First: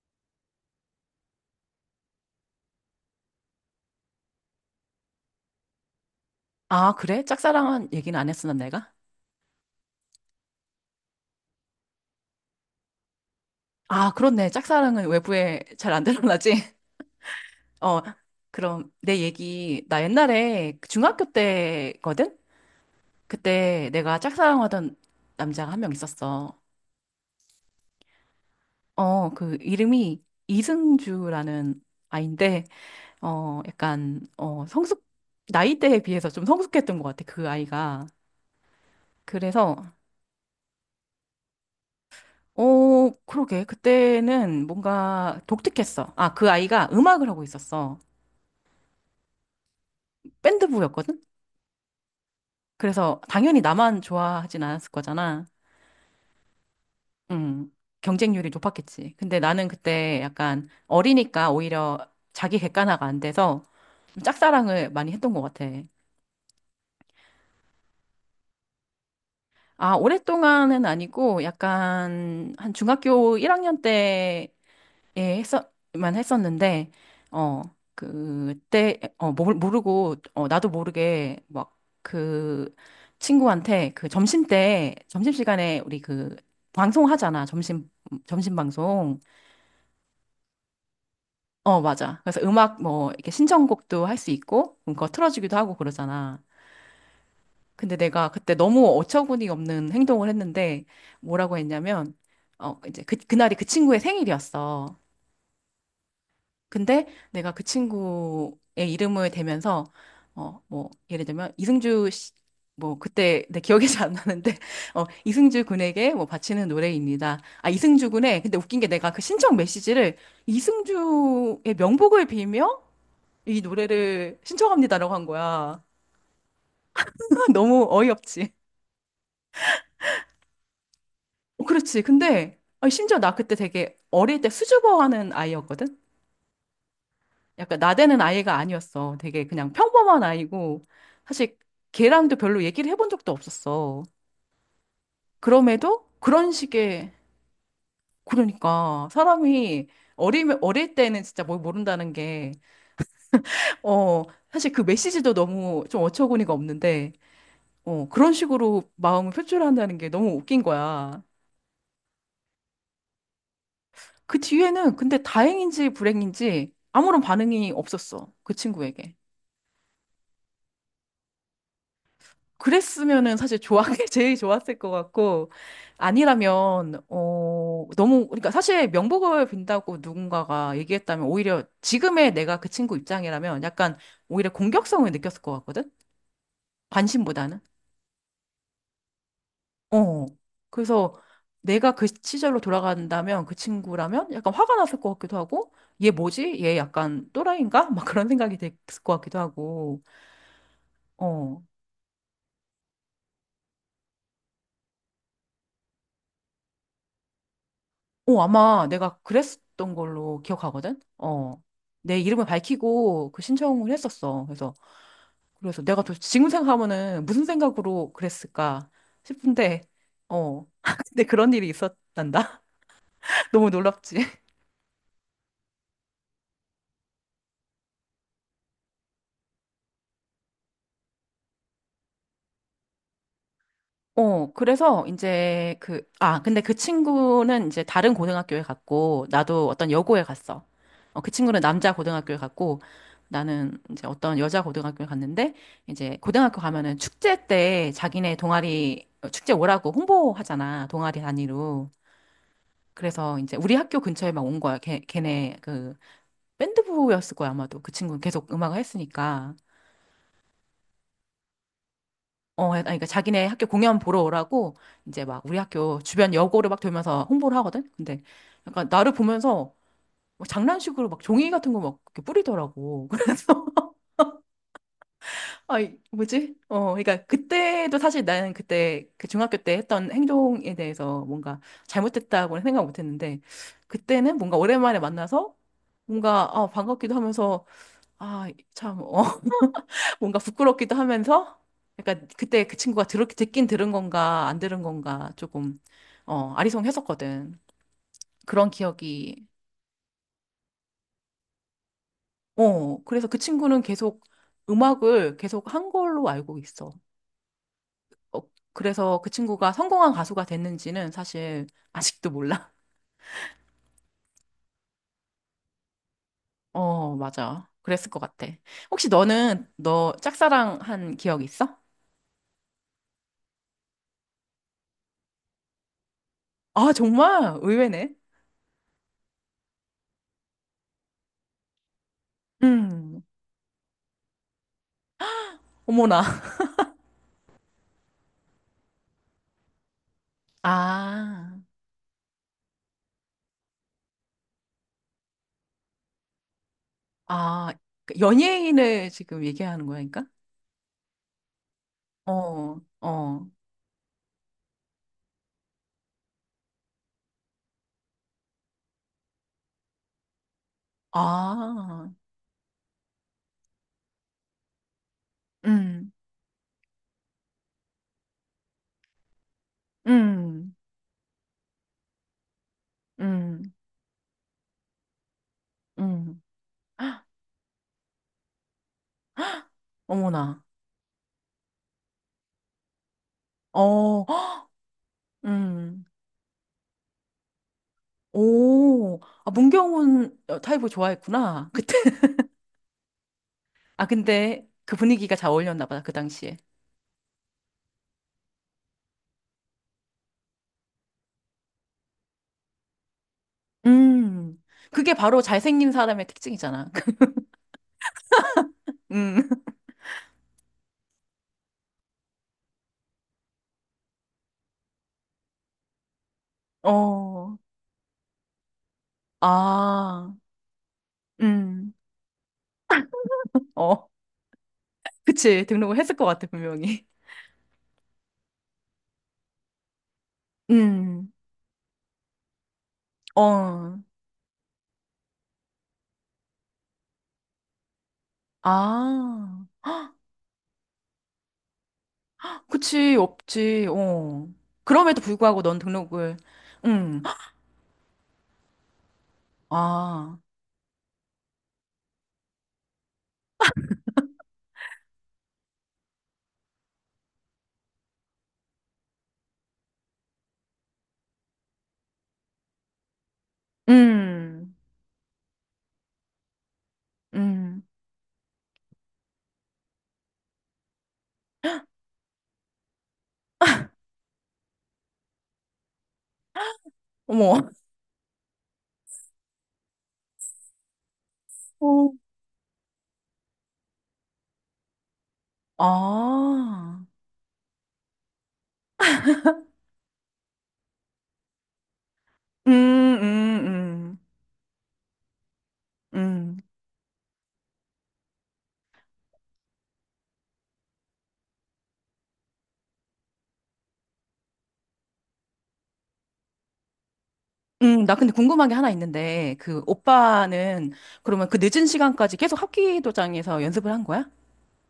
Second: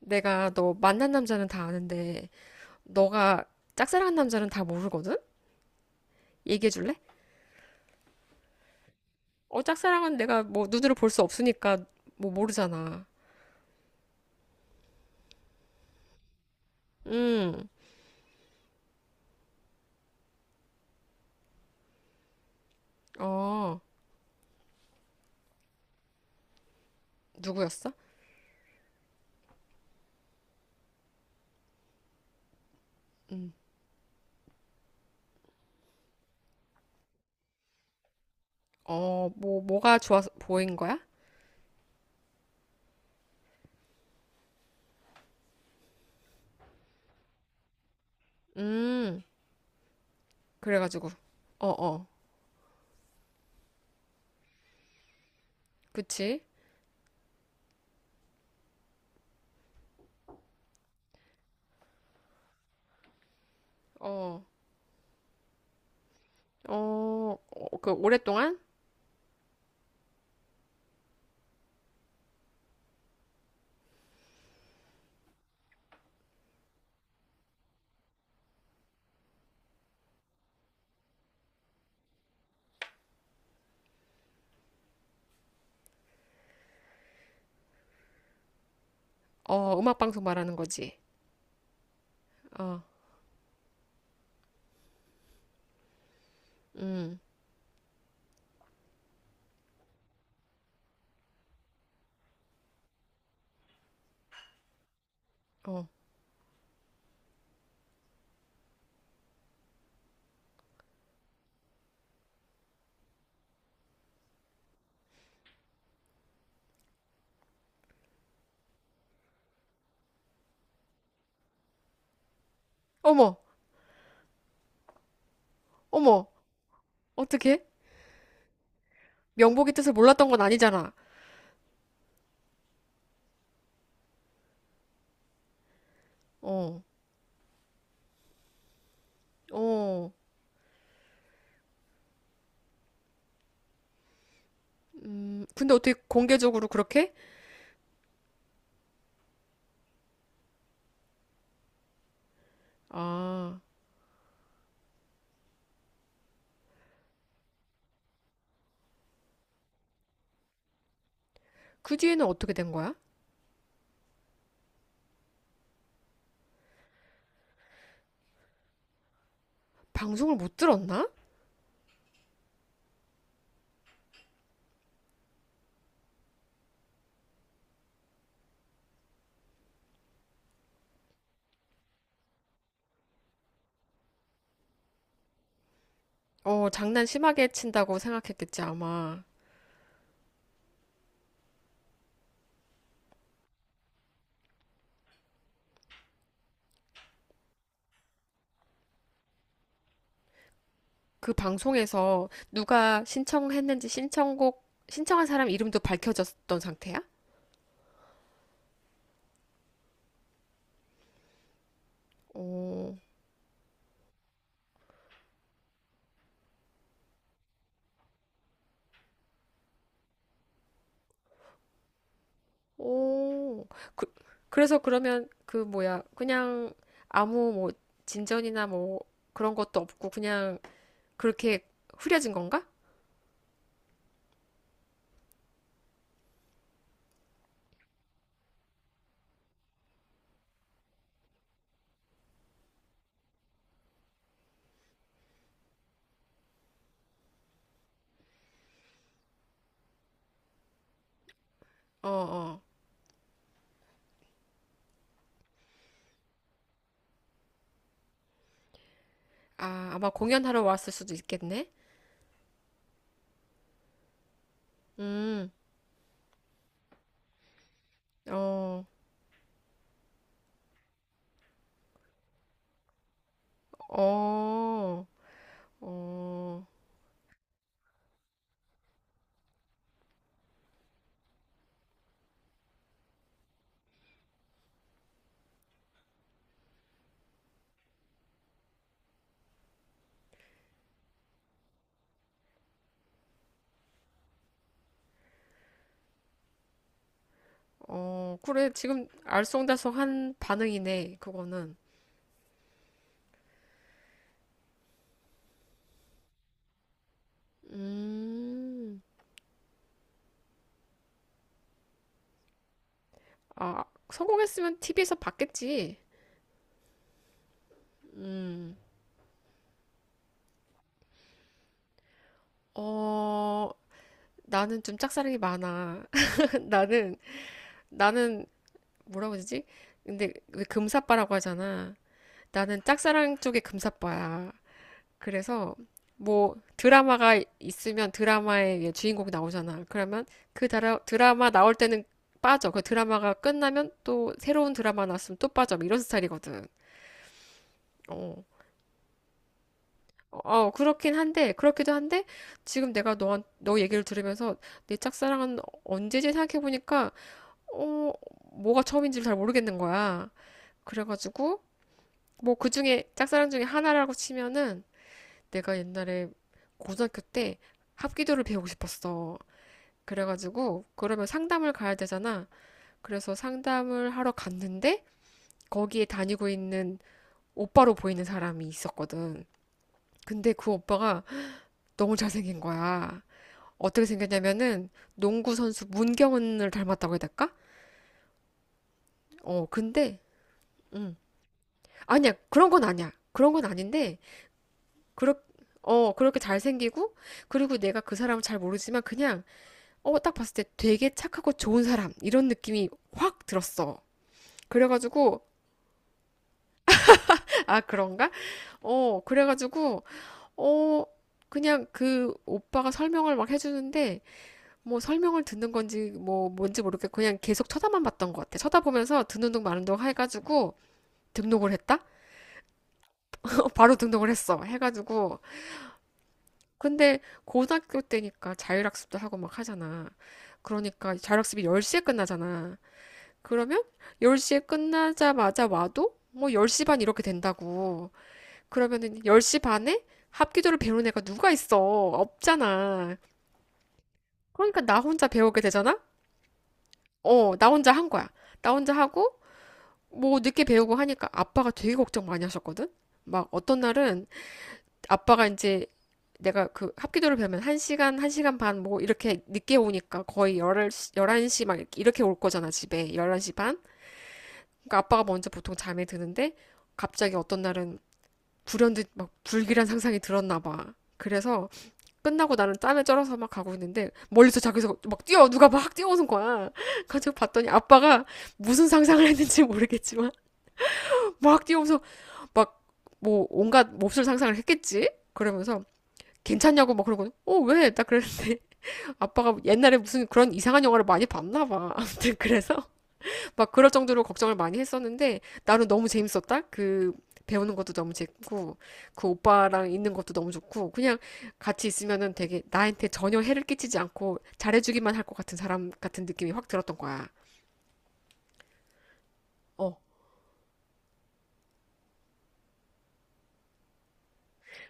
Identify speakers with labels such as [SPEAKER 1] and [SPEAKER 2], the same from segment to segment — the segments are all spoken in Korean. [SPEAKER 1] 내가 너 만난 남자는 다 아는데 너가 짝사랑한 남자는 다 모르거든? 얘기해
[SPEAKER 2] 아,
[SPEAKER 1] 줄래?
[SPEAKER 2] 그래? 짝사랑은 얘기는 안 했었나, 내가?
[SPEAKER 1] 어, 짝사랑은 내가 뭐 눈으로 볼 수 없으니까 뭐 모르잖아.
[SPEAKER 2] 아, 그렇네. 짝사랑은 외부에 잘 안 드러나지?
[SPEAKER 1] 음.
[SPEAKER 2] 어, 그럼 내 얘기, 나 옛날에 그 중학교 때거든?
[SPEAKER 1] 어,
[SPEAKER 2] 그때 내가 짝사랑하던 남자가 한 명 있었어.
[SPEAKER 1] 누구였어?
[SPEAKER 2] 그 이름이 이승주라는 아인데, 약간 나이대에 비해서 좀 성숙했던 것 같아, 그 아이가.
[SPEAKER 1] 어, 뭐
[SPEAKER 2] 그래서,
[SPEAKER 1] 뭐가 좋아서 보인 거야?
[SPEAKER 2] 그러게. 그때는 뭔가 독특했어. 아, 그 아이가 음악을 하고 있었어.
[SPEAKER 1] 음, 그래가지고.
[SPEAKER 2] 밴드부였거든?
[SPEAKER 1] 어, 어,
[SPEAKER 2] 그래서 당연히 나만 좋아하진 않았을 거잖아.
[SPEAKER 1] 그치?
[SPEAKER 2] 음, 경쟁률이 높았겠지. 근데 나는 그때 약간 어리니까 오히려 자기 객관화가 안 돼서 좀
[SPEAKER 1] 어,
[SPEAKER 2] 짝사랑을 많이 했던 것 같아.
[SPEAKER 1] 어, 어, 그 오랫동안.
[SPEAKER 2] 아, 오랫동안은 아니고 약간 한 중학교 1학년 때 예, 했었만 했었는데, 어, 그때, 모르고, 나도 모르게, 막, 그, 친구한테, 그, 점심 때, 점심시간에 우리 그, 방송하잖아. 점심, 점심 방송.
[SPEAKER 1] 어, 음악 방송 말하는 거지.
[SPEAKER 2] 어, 맞아. 그래서
[SPEAKER 1] 어,
[SPEAKER 2] 음악, 뭐, 이렇게 신청곡도 할 수 있고, 그거 틀어주기도 하고 그러잖아.
[SPEAKER 1] 음,
[SPEAKER 2] 근데 내가 그때 너무 어처구니 없는 행동을 했는데, 뭐라고 했냐면, 이제 그, 그날이 그 친구의 생일이었어.
[SPEAKER 1] 어,
[SPEAKER 2] 근데 내가 그 친구의 이름을 대면서 뭐 예를 들면 이승주 씨, 뭐 그때 내 기억이 잘 안 나는데 이승주 군에게 뭐 바치는 노래입니다. 아 이승주 군의 근데 웃긴 게 내가 그 신청 메시지를 이승주의 명복을 빌며
[SPEAKER 1] 어머,
[SPEAKER 2] 이 노래를 신청합니다라고 한 거야.
[SPEAKER 1] 어머, 어떻게?
[SPEAKER 2] 너무 어이없지.
[SPEAKER 1] 명복이 뜻을 몰랐던 건 아니잖아.
[SPEAKER 2] 어, 그렇지. 근데 아니, 심지어 나 그때 되게 어릴 때 수줍어하는 아이였거든.
[SPEAKER 1] 어,
[SPEAKER 2] 약간 나대는 아이가 아니었어. 되게 그냥
[SPEAKER 1] 어.
[SPEAKER 2] 평범한 아이고 사실 걔랑도 별로 얘기를 해본 적도 없었어.
[SPEAKER 1] 근데 어떻게
[SPEAKER 2] 그럼에도 그런
[SPEAKER 1] 공개적으로
[SPEAKER 2] 식의
[SPEAKER 1] 그렇게?
[SPEAKER 2] 그러니까 사람이 어리 어릴 때는 진짜 뭘 모른다는 게
[SPEAKER 1] 아,
[SPEAKER 2] 어, 사실 그 메시지도 너무 좀 어처구니가 없는데 그런 식으로 마음을 표출한다는 게 너무 웃긴 거야.
[SPEAKER 1] 그 뒤에는 어떻게 된 거야?
[SPEAKER 2] 그 뒤에는 근데 다행인지 불행인지 아무런 반응이 없었어. 그 친구에게.
[SPEAKER 1] 방송을 못 들었나?
[SPEAKER 2] 그랬으면은 사실 좋아, 제일 좋았을 것 같고, 아니라면, 너무, 그러니까 사실 명복을 빈다고 누군가가 얘기했다면 오히려 지금의 내가 그 친구 입장이라면 약간 오히려 공격성을 느꼈을 것 같거든?
[SPEAKER 1] 어, 장난 심하게
[SPEAKER 2] 관심보다는?
[SPEAKER 1] 친다고 생각했겠지, 아마.
[SPEAKER 2] 어. 그래서 내가 그 시절로 돌아간다면 그 친구라면 약간 화가 났을 것 같기도 하고, 얘 뭐지? 얘 약간 또라이인가? 막 그런 생각이 됐을 것 같기도 하고,
[SPEAKER 1] 그
[SPEAKER 2] 어.
[SPEAKER 1] 방송에서 누가 신청했는지 신청곡, 신청한 사람 이름도 밝혀졌던 상태야?
[SPEAKER 2] 어, 아마 내가 그랬던 걸로 기억하거든? 어. 내 이름을
[SPEAKER 1] 오.
[SPEAKER 2] 밝히고 그 신청을 했었어. 그래서, 그래서 내가 또 지금 생각하면은 무슨 생각으로 그랬을까 싶은데, 어. 근데 그런 일이 있었단다.
[SPEAKER 1] 오,
[SPEAKER 2] 너무
[SPEAKER 1] 그,
[SPEAKER 2] 놀랍지.
[SPEAKER 1] 그래서 그러면 그 뭐야, 그냥 아무 뭐 진전이나 뭐 그런 것도 없고 그냥 그렇게 흐려진 건가?
[SPEAKER 2] 그래서 이제 그, 아, 근데 그 친구는 이제 다른 고등학교에 갔고, 나도 어떤 여고에 갔어. 그 친구는 남자 고등학교에 갔고, 나는 이제 어떤 여자 고등학교에 갔는데, 이제 고등학교 가면은 축제 때 자기네 동아리, 축제 오라고 홍보하잖아, 동아리 단위로.
[SPEAKER 1] 어, 어.
[SPEAKER 2] 그래서 이제 우리 학교 근처에 막 온 거야. 걔네 그 밴드부였을 거야, 아마도. 그 친구는 계속 음악을 했으니까.
[SPEAKER 1] 아, 아마 공연하러 왔을 수도 있겠네.
[SPEAKER 2] 아니, 그러니까 자기네 학교 공연 보러 오라고 이제 막
[SPEAKER 1] 음.
[SPEAKER 2] 우리 학교 주변 여고를 막 돌면서 홍보를 하거든. 근데
[SPEAKER 1] 어,
[SPEAKER 2] 약간 나를 보면서 막 장난식으로 막 종이 같은 거 막 뿌리더라고. 그래서
[SPEAKER 1] 어,
[SPEAKER 2] 아이 뭐지?
[SPEAKER 1] 어,
[SPEAKER 2] 그러니까 그때도 사실 나는 그때 그 중학교 때 했던 행동에 대해서 뭔가 잘못됐다고는 생각 못 했는데 그때는 뭔가 오랜만에 만나서 뭔가 아, 반갑기도 하면서 아, 참 어. 뭔가 부끄럽기도 하면서 약간 그때 그 친구가 듣긴 들은 건가 안 들은 건가 조금 아리송했었거든.
[SPEAKER 1] 어, 그래,
[SPEAKER 2] 그런
[SPEAKER 1] 지금
[SPEAKER 2] 기억이.
[SPEAKER 1] 알쏭달쏭한 반응이네, 그거는.
[SPEAKER 2] 그래서 그 친구는 계속 음악을 계속 한 걸로 알고 있어. 어,
[SPEAKER 1] 음,
[SPEAKER 2] 그래서 그 친구가 성공한 가수가 됐는지는 사실 아직도 몰라.
[SPEAKER 1] 아, 성공했으면 TV에서 봤겠지.
[SPEAKER 2] 어, 맞아. 그랬을 것 같아. 혹시 너는 너 짝사랑한 기억 있어?
[SPEAKER 1] 어, 나는 좀 짝사랑이 많아.
[SPEAKER 2] 아,
[SPEAKER 1] 나는,
[SPEAKER 2] 정말 의외네.
[SPEAKER 1] 나는, 뭐라고 그러지? 근데 왜 금사빠라고 하잖아. 나는
[SPEAKER 2] 음,
[SPEAKER 1] 짝사랑 쪽에 금사빠야. 그래서
[SPEAKER 2] 어머나.
[SPEAKER 1] 뭐 드라마가 있으면 드라마의 주인공이 나오잖아. 그러면 드라마
[SPEAKER 2] 아.
[SPEAKER 1] 나올 때는 빠져. 그 드라마가 끝나면 또 새로운 드라마 나왔으면 또 빠져. 뭐 이런 스타일이거든.
[SPEAKER 2] 아, 그
[SPEAKER 1] 어.
[SPEAKER 2] 연예인을 지금 얘기하는 거니까?
[SPEAKER 1] 어, 그렇긴 한데, 그렇기도 한데,
[SPEAKER 2] 어,
[SPEAKER 1] 지금 내가
[SPEAKER 2] 어.
[SPEAKER 1] 너 얘기를 들으면서 내 짝사랑은 언제지 생각해보니까, 어, 뭐가 처음인지를 잘 모르겠는 거야. 그래가지고,
[SPEAKER 2] 아,
[SPEAKER 1] 뭐 그 중에, 짝사랑 중에 하나라고 치면은, 내가
[SPEAKER 2] 음,
[SPEAKER 1] 옛날에 고등학교 때 합기도를 배우고 싶었어.
[SPEAKER 2] 음,
[SPEAKER 1] 그래가지고 그러면 상담을 가야 되잖아. 그래서
[SPEAKER 2] 음,
[SPEAKER 1] 상담을 하러 갔는데 거기에
[SPEAKER 2] 음.
[SPEAKER 1] 다니고 있는
[SPEAKER 2] 헉,
[SPEAKER 1] 오빠로 보이는 사람이 있었거든. 근데
[SPEAKER 2] 어머나.
[SPEAKER 1] 그 오빠가 너무 잘생긴 거야. 어떻게
[SPEAKER 2] 어, 헉,
[SPEAKER 1] 생겼냐면은 농구 선수
[SPEAKER 2] 음.
[SPEAKER 1] 문경은을 닮았다고 해야 될까?
[SPEAKER 2] 오, 아,
[SPEAKER 1] 어, 근데
[SPEAKER 2] 문경훈 타입을
[SPEAKER 1] 음.
[SPEAKER 2] 좋아했구나. 그때.
[SPEAKER 1] 아니야. 그런 건 아니야. 그런 건
[SPEAKER 2] 아,
[SPEAKER 1] 아닌데
[SPEAKER 2] 근데 그
[SPEAKER 1] 그렇
[SPEAKER 2] 분위기가 잘 어울렸나 보다, 그
[SPEAKER 1] 그렇게
[SPEAKER 2] 당시에.
[SPEAKER 1] 잘생기고, 그리고 내가 그 사람을 잘 모르지만 그냥 어, 딱 봤을 때 되게 착하고 좋은 사람 이런 느낌이 확 들었어.
[SPEAKER 2] 음. 그게 바로
[SPEAKER 1] 그래가지고.
[SPEAKER 2] 잘생긴 사람의 특징이잖아.
[SPEAKER 1] 아 그런가? 어,
[SPEAKER 2] 음.
[SPEAKER 1] 그래가지고 어, 그냥 그 오빠가 설명을 막 해주는데 뭐 설명을 듣는 건지 뭐 뭔지 모르겠고 그냥
[SPEAKER 2] 어.
[SPEAKER 1] 계속 쳐다만 봤던 것 같아. 쳐다보면서 듣는 둥 마는 둥
[SPEAKER 2] 아.
[SPEAKER 1] 해가지고 등록을
[SPEAKER 2] 음.
[SPEAKER 1] 했다? 바로
[SPEAKER 2] 어.
[SPEAKER 1] 등록을 했어. 해가지고,
[SPEAKER 2] 그치. 등록을 했을 것 같아, 분명히.
[SPEAKER 1] 근데 고등학교 때니까 자율학습도 하고 막 하잖아. 그러니까
[SPEAKER 2] 음.
[SPEAKER 1] 자율학습이 10시에 끝나잖아. 그러면
[SPEAKER 2] 어,
[SPEAKER 1] 10시에 끝나자마자 와도 뭐 10시 반 이렇게 된다고. 그러면은 10시
[SPEAKER 2] 아,
[SPEAKER 1] 반에 합기도를 배우는 애가 누가 있어? 없잖아.
[SPEAKER 2] 그치, 없지, 어.
[SPEAKER 1] 그러니까 나
[SPEAKER 2] 그럼에도
[SPEAKER 1] 혼자 배우게
[SPEAKER 2] 불구하고 넌
[SPEAKER 1] 되잖아?
[SPEAKER 2] 등록을, 응
[SPEAKER 1] 어, 나 혼자 한 거야. 나 혼자 하고
[SPEAKER 2] 아,
[SPEAKER 1] 뭐 늦게 배우고 하니까 아빠가 되게 걱정 많이 하셨거든? 막 어떤 날은 아빠가 이제 내가 그 합기도를 배우면 1시간, 1시간 반 뭐 이렇게 늦게 오니까 거의 열1시 11시 막 이렇게 올 거잖아, 집에. 11시 반?
[SPEAKER 2] 음,
[SPEAKER 1] 그러니까 아빠가 먼저 보통 잠에 드는데 갑자기 어떤
[SPEAKER 2] 음,
[SPEAKER 1] 날은 불현듯 막 불길한 상상이 들었나 봐. 그래서 끝나고 나는 땀에 쩔어서 막 가고 있는데 멀리서 자기서 막 뛰어 누가 막 뛰어오는 거야. 그래서
[SPEAKER 2] 어머,
[SPEAKER 1] 봤더니 아빠가 무슨 상상을 했는지 모르겠지만. 막 뛰어오면서
[SPEAKER 2] 어.
[SPEAKER 1] 막 뭐 온갖 몹쓸 상상을 했겠지. 그러면서 괜찮냐고
[SPEAKER 2] 아,
[SPEAKER 1] 막 그러고. 어, 왜? 딱 그랬는데. 아빠가 옛날에 무슨 그런 이상한 영화를 많이 봤나 봐. 아무튼
[SPEAKER 2] 음,
[SPEAKER 1] 그래서
[SPEAKER 2] 음,
[SPEAKER 1] 막 그럴
[SPEAKER 2] 음,
[SPEAKER 1] 정도로 걱정을 많이 했었는데 나는 너무
[SPEAKER 2] 음,
[SPEAKER 1] 재밌었다. 그 배우는 것도 너무 재밌고 그 오빠랑 있는 것도 너무 좋고 그냥 같이 있으면은 되게 나한테 전혀 해를 끼치지 않고 잘해주기만 할 것 같은 사람 같은 느낌이 확 들었던 거야.
[SPEAKER 2] 나 근데 궁금한 게 하나 있는데, 그
[SPEAKER 1] 어.
[SPEAKER 2] 오빠는 그러면 그 늦은 시간까지 계속 합기도장에서 연습을 한 거야?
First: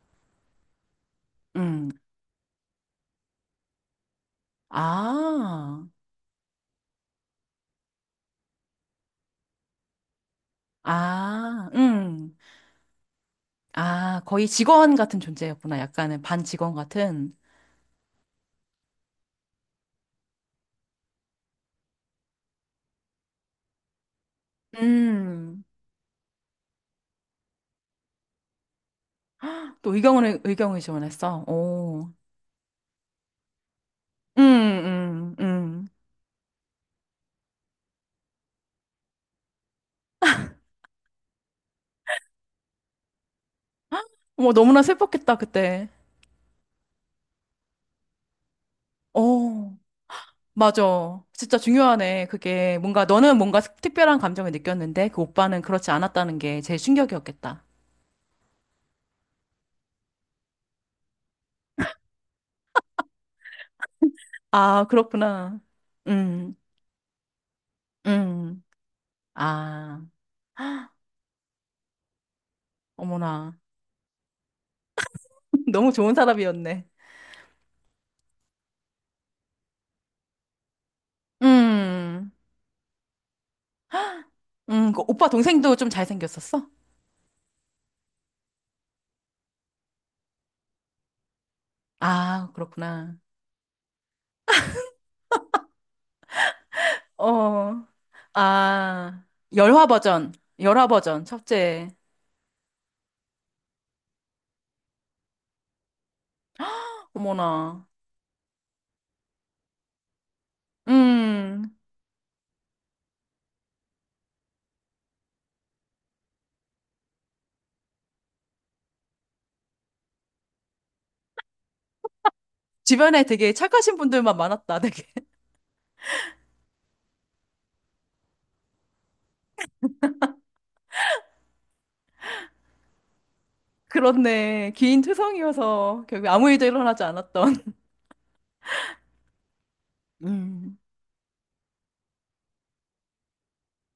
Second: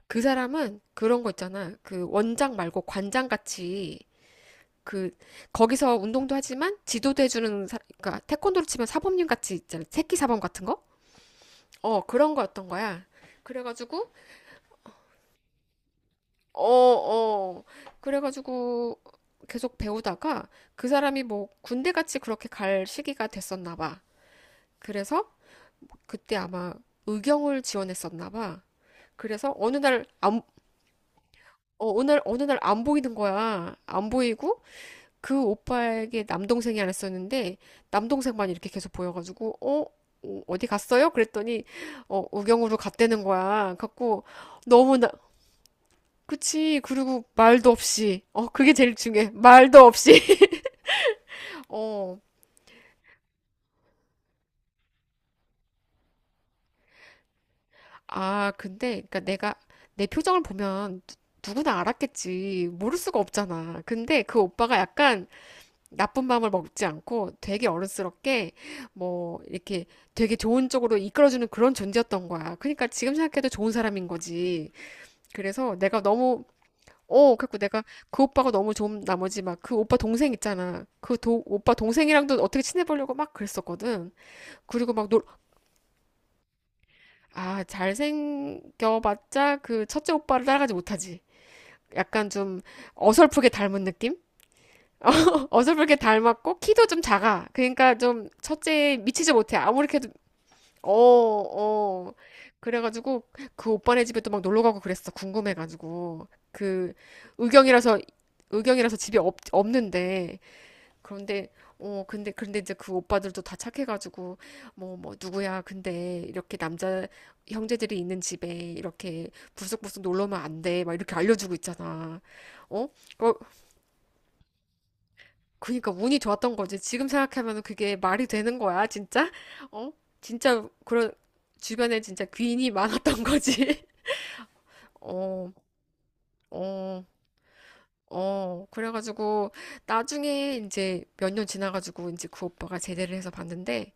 [SPEAKER 1] 그 사람은 그런 거 있잖아.
[SPEAKER 2] 음,
[SPEAKER 1] 그 원장 말고 관장 같이, 그
[SPEAKER 2] 아,
[SPEAKER 1] 거기서 운동도 하지만 지도도 해주는 그러니까 태권도로 치면 사범님 같이 있잖아. 새끼 사범 같은 거?
[SPEAKER 2] 아,
[SPEAKER 1] 어, 그런 거였던 거야. 그래가지고
[SPEAKER 2] 아, 거의 직원 같은 존재였구나. 약간은 반
[SPEAKER 1] 어,
[SPEAKER 2] 직원 같은.
[SPEAKER 1] 어. 그래가지고 계속 배우다가 그 사람이 뭐 군대 같이 그렇게 갈 시기가 됐었나 봐. 그래서
[SPEAKER 2] 음.
[SPEAKER 1] 그때 아마 의경을 지원했었나 봐. 그래서
[SPEAKER 2] 또 의경을, 의경을 지원했어.
[SPEAKER 1] 어느
[SPEAKER 2] 오.
[SPEAKER 1] 날, 어느 날 안 보이는 거야. 안
[SPEAKER 2] 음,
[SPEAKER 1] 보이고.
[SPEAKER 2] 음,
[SPEAKER 1] 그
[SPEAKER 2] 음.
[SPEAKER 1] 오빠에게 남동생이 하나 있었는데 남동생만 이렇게 계속 보여가지고 어? 어, 어디 갔어요? 그랬더니 어, 의경으로 갔다는 거야. 갖고
[SPEAKER 2] 뭐 너무나
[SPEAKER 1] 너무 나,
[SPEAKER 2] 슬펐겠다, 그때.
[SPEAKER 1] 그치. 그리고 말도 없이. 어, 그게 제일 중요해.
[SPEAKER 2] 오.
[SPEAKER 1] 말도 없이.
[SPEAKER 2] 맞아. 진짜
[SPEAKER 1] 어.
[SPEAKER 2] 중요하네. 그게 뭔가 너는 뭔가 특별한 감정을 느꼈는데 그 오빠는 그렇지 않았다는 게 제일 충격이었겠다.
[SPEAKER 1] 아, 근데, 그니까 내가, 내 표정을 보면 누구나 알았겠지. 모를 수가 없잖아. 근데 그 오빠가
[SPEAKER 2] 아,
[SPEAKER 1] 약간
[SPEAKER 2] 그렇구나.
[SPEAKER 1] 나쁜 마음을
[SPEAKER 2] 음,
[SPEAKER 1] 먹지 않고 되게 어른스럽게
[SPEAKER 2] 음.
[SPEAKER 1] 뭐, 이렇게
[SPEAKER 2] 아,
[SPEAKER 1] 되게 좋은 쪽으로 이끌어주는 그런 존재였던 거야. 그러니까 지금 생각해도
[SPEAKER 2] 어머나.
[SPEAKER 1] 좋은 사람인 거지. 그래서
[SPEAKER 2] 너무
[SPEAKER 1] 내가
[SPEAKER 2] 좋은
[SPEAKER 1] 너무,
[SPEAKER 2] 사람이었네.
[SPEAKER 1] 어, 그래고 내가 그 오빠가 너무 좋은 나머지 막 그 오빠 동생 있잖아. 오빠
[SPEAKER 2] 음,
[SPEAKER 1] 동생이랑도 어떻게 친해보려고 막 그랬었거든. 그리고
[SPEAKER 2] 그
[SPEAKER 1] 막 놀,
[SPEAKER 2] 오빠 동생도 좀 잘생겼었어?
[SPEAKER 1] 아, 잘생겨봤자 그 첫째 오빠를 따라가지 못하지. 약간
[SPEAKER 2] 아,
[SPEAKER 1] 좀
[SPEAKER 2] 그렇구나.
[SPEAKER 1] 어설프게 닮은 느낌? 어설프게 닮았고, 키도 좀 작아.
[SPEAKER 2] 어,
[SPEAKER 1] 그러니까 좀 첫째에
[SPEAKER 2] 아,
[SPEAKER 1] 미치지 못해.
[SPEAKER 2] 열화
[SPEAKER 1] 아무리 해도,
[SPEAKER 2] 버전, 열화
[SPEAKER 1] 어,
[SPEAKER 2] 버전, 첫째.
[SPEAKER 1] 어. 그래가지고 그 오빠네 집에 또 막 놀러 가고 그랬어. 궁금해가지고. 그
[SPEAKER 2] 어머나.
[SPEAKER 1] 의경이라서, 의경이라서 집에 없는데. 그런데
[SPEAKER 2] 음,
[SPEAKER 1] 어, 근데 그런데 이제 그 오빠들도 다 착해가지고 뭐 누구야, 근데 이렇게 남자 형제들이 있는 집에 이렇게 불쑥불쑥 놀러면 안 돼, 막 이렇게 알려주고 있잖아. 어?
[SPEAKER 2] 주변에
[SPEAKER 1] 어,
[SPEAKER 2] 되게 착하신 분들만 많았다, 되게.
[SPEAKER 1] 그러니까 운이 좋았던 거지. 지금 생각하면 그게 말이 되는 거야, 진짜. 어, 진짜 그런, 주변에 진짜 귀인이 많았던 거지.
[SPEAKER 2] 그렇네. 긴
[SPEAKER 1] 어.
[SPEAKER 2] 투성이어서 결국 아무 일도 일어나지
[SPEAKER 1] 어,
[SPEAKER 2] 않았던.
[SPEAKER 1] 어. 그래가지고 나중에
[SPEAKER 2] 음,
[SPEAKER 1] 이제 몇 년 지나가지고 이제 그 오빠가 제대를 해서 봤는데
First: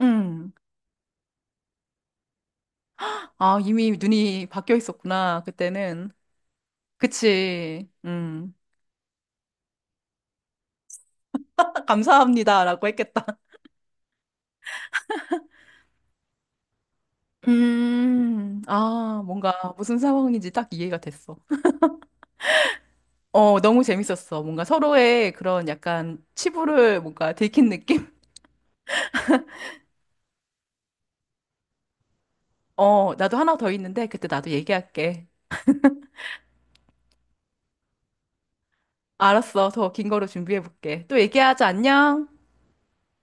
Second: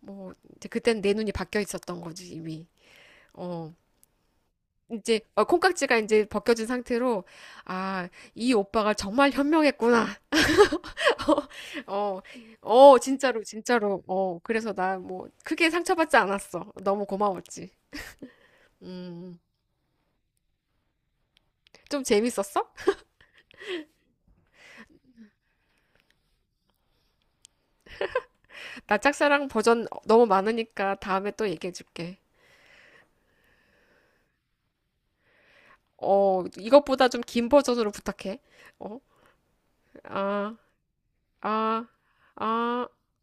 [SPEAKER 1] 뭐
[SPEAKER 2] 음.
[SPEAKER 1] 이제 그때는 내 눈이 바뀌어 있었던 거지, 이미.
[SPEAKER 2] 아,
[SPEAKER 1] 어.
[SPEAKER 2] 이미 눈이 바뀌어
[SPEAKER 1] 이제 어,
[SPEAKER 2] 있었구나,
[SPEAKER 1] 콩깍지가
[SPEAKER 2] 그때는.
[SPEAKER 1] 이제 벗겨진 상태로.
[SPEAKER 2] 그치.
[SPEAKER 1] 아, 이
[SPEAKER 2] 음.
[SPEAKER 1] 오빠가 정말 현명했구나. 어,
[SPEAKER 2] 감사합니다라고
[SPEAKER 1] 어,
[SPEAKER 2] 했겠다.
[SPEAKER 1] 진짜로 진짜로. 어, 그래서 나 뭐 크게 상처받지 않았어. 너무 고마웠지.
[SPEAKER 2] 아,
[SPEAKER 1] 음,
[SPEAKER 2] 뭔가 무슨 상황인지 딱 이해가 됐어.
[SPEAKER 1] 좀 재밌었어?
[SPEAKER 2] 어, 너무 재밌었어. 뭔가 서로의 그런 약간 치부를 뭔가 들킨 느낌?
[SPEAKER 1] 나 짝사랑 버전 너무 많으니까 다음에 또 얘기해 줄게.
[SPEAKER 2] 어, 나도 하나 더 있는데 그때 나도 얘기할게.
[SPEAKER 1] 어, 이것보다 좀 긴 버전으로 부탁해. 어,
[SPEAKER 2] 알았어. 더 긴 거로
[SPEAKER 1] 아,
[SPEAKER 2] 준비해볼게. 또 얘기하자.
[SPEAKER 1] 아,
[SPEAKER 2] 안녕.
[SPEAKER 1] 아.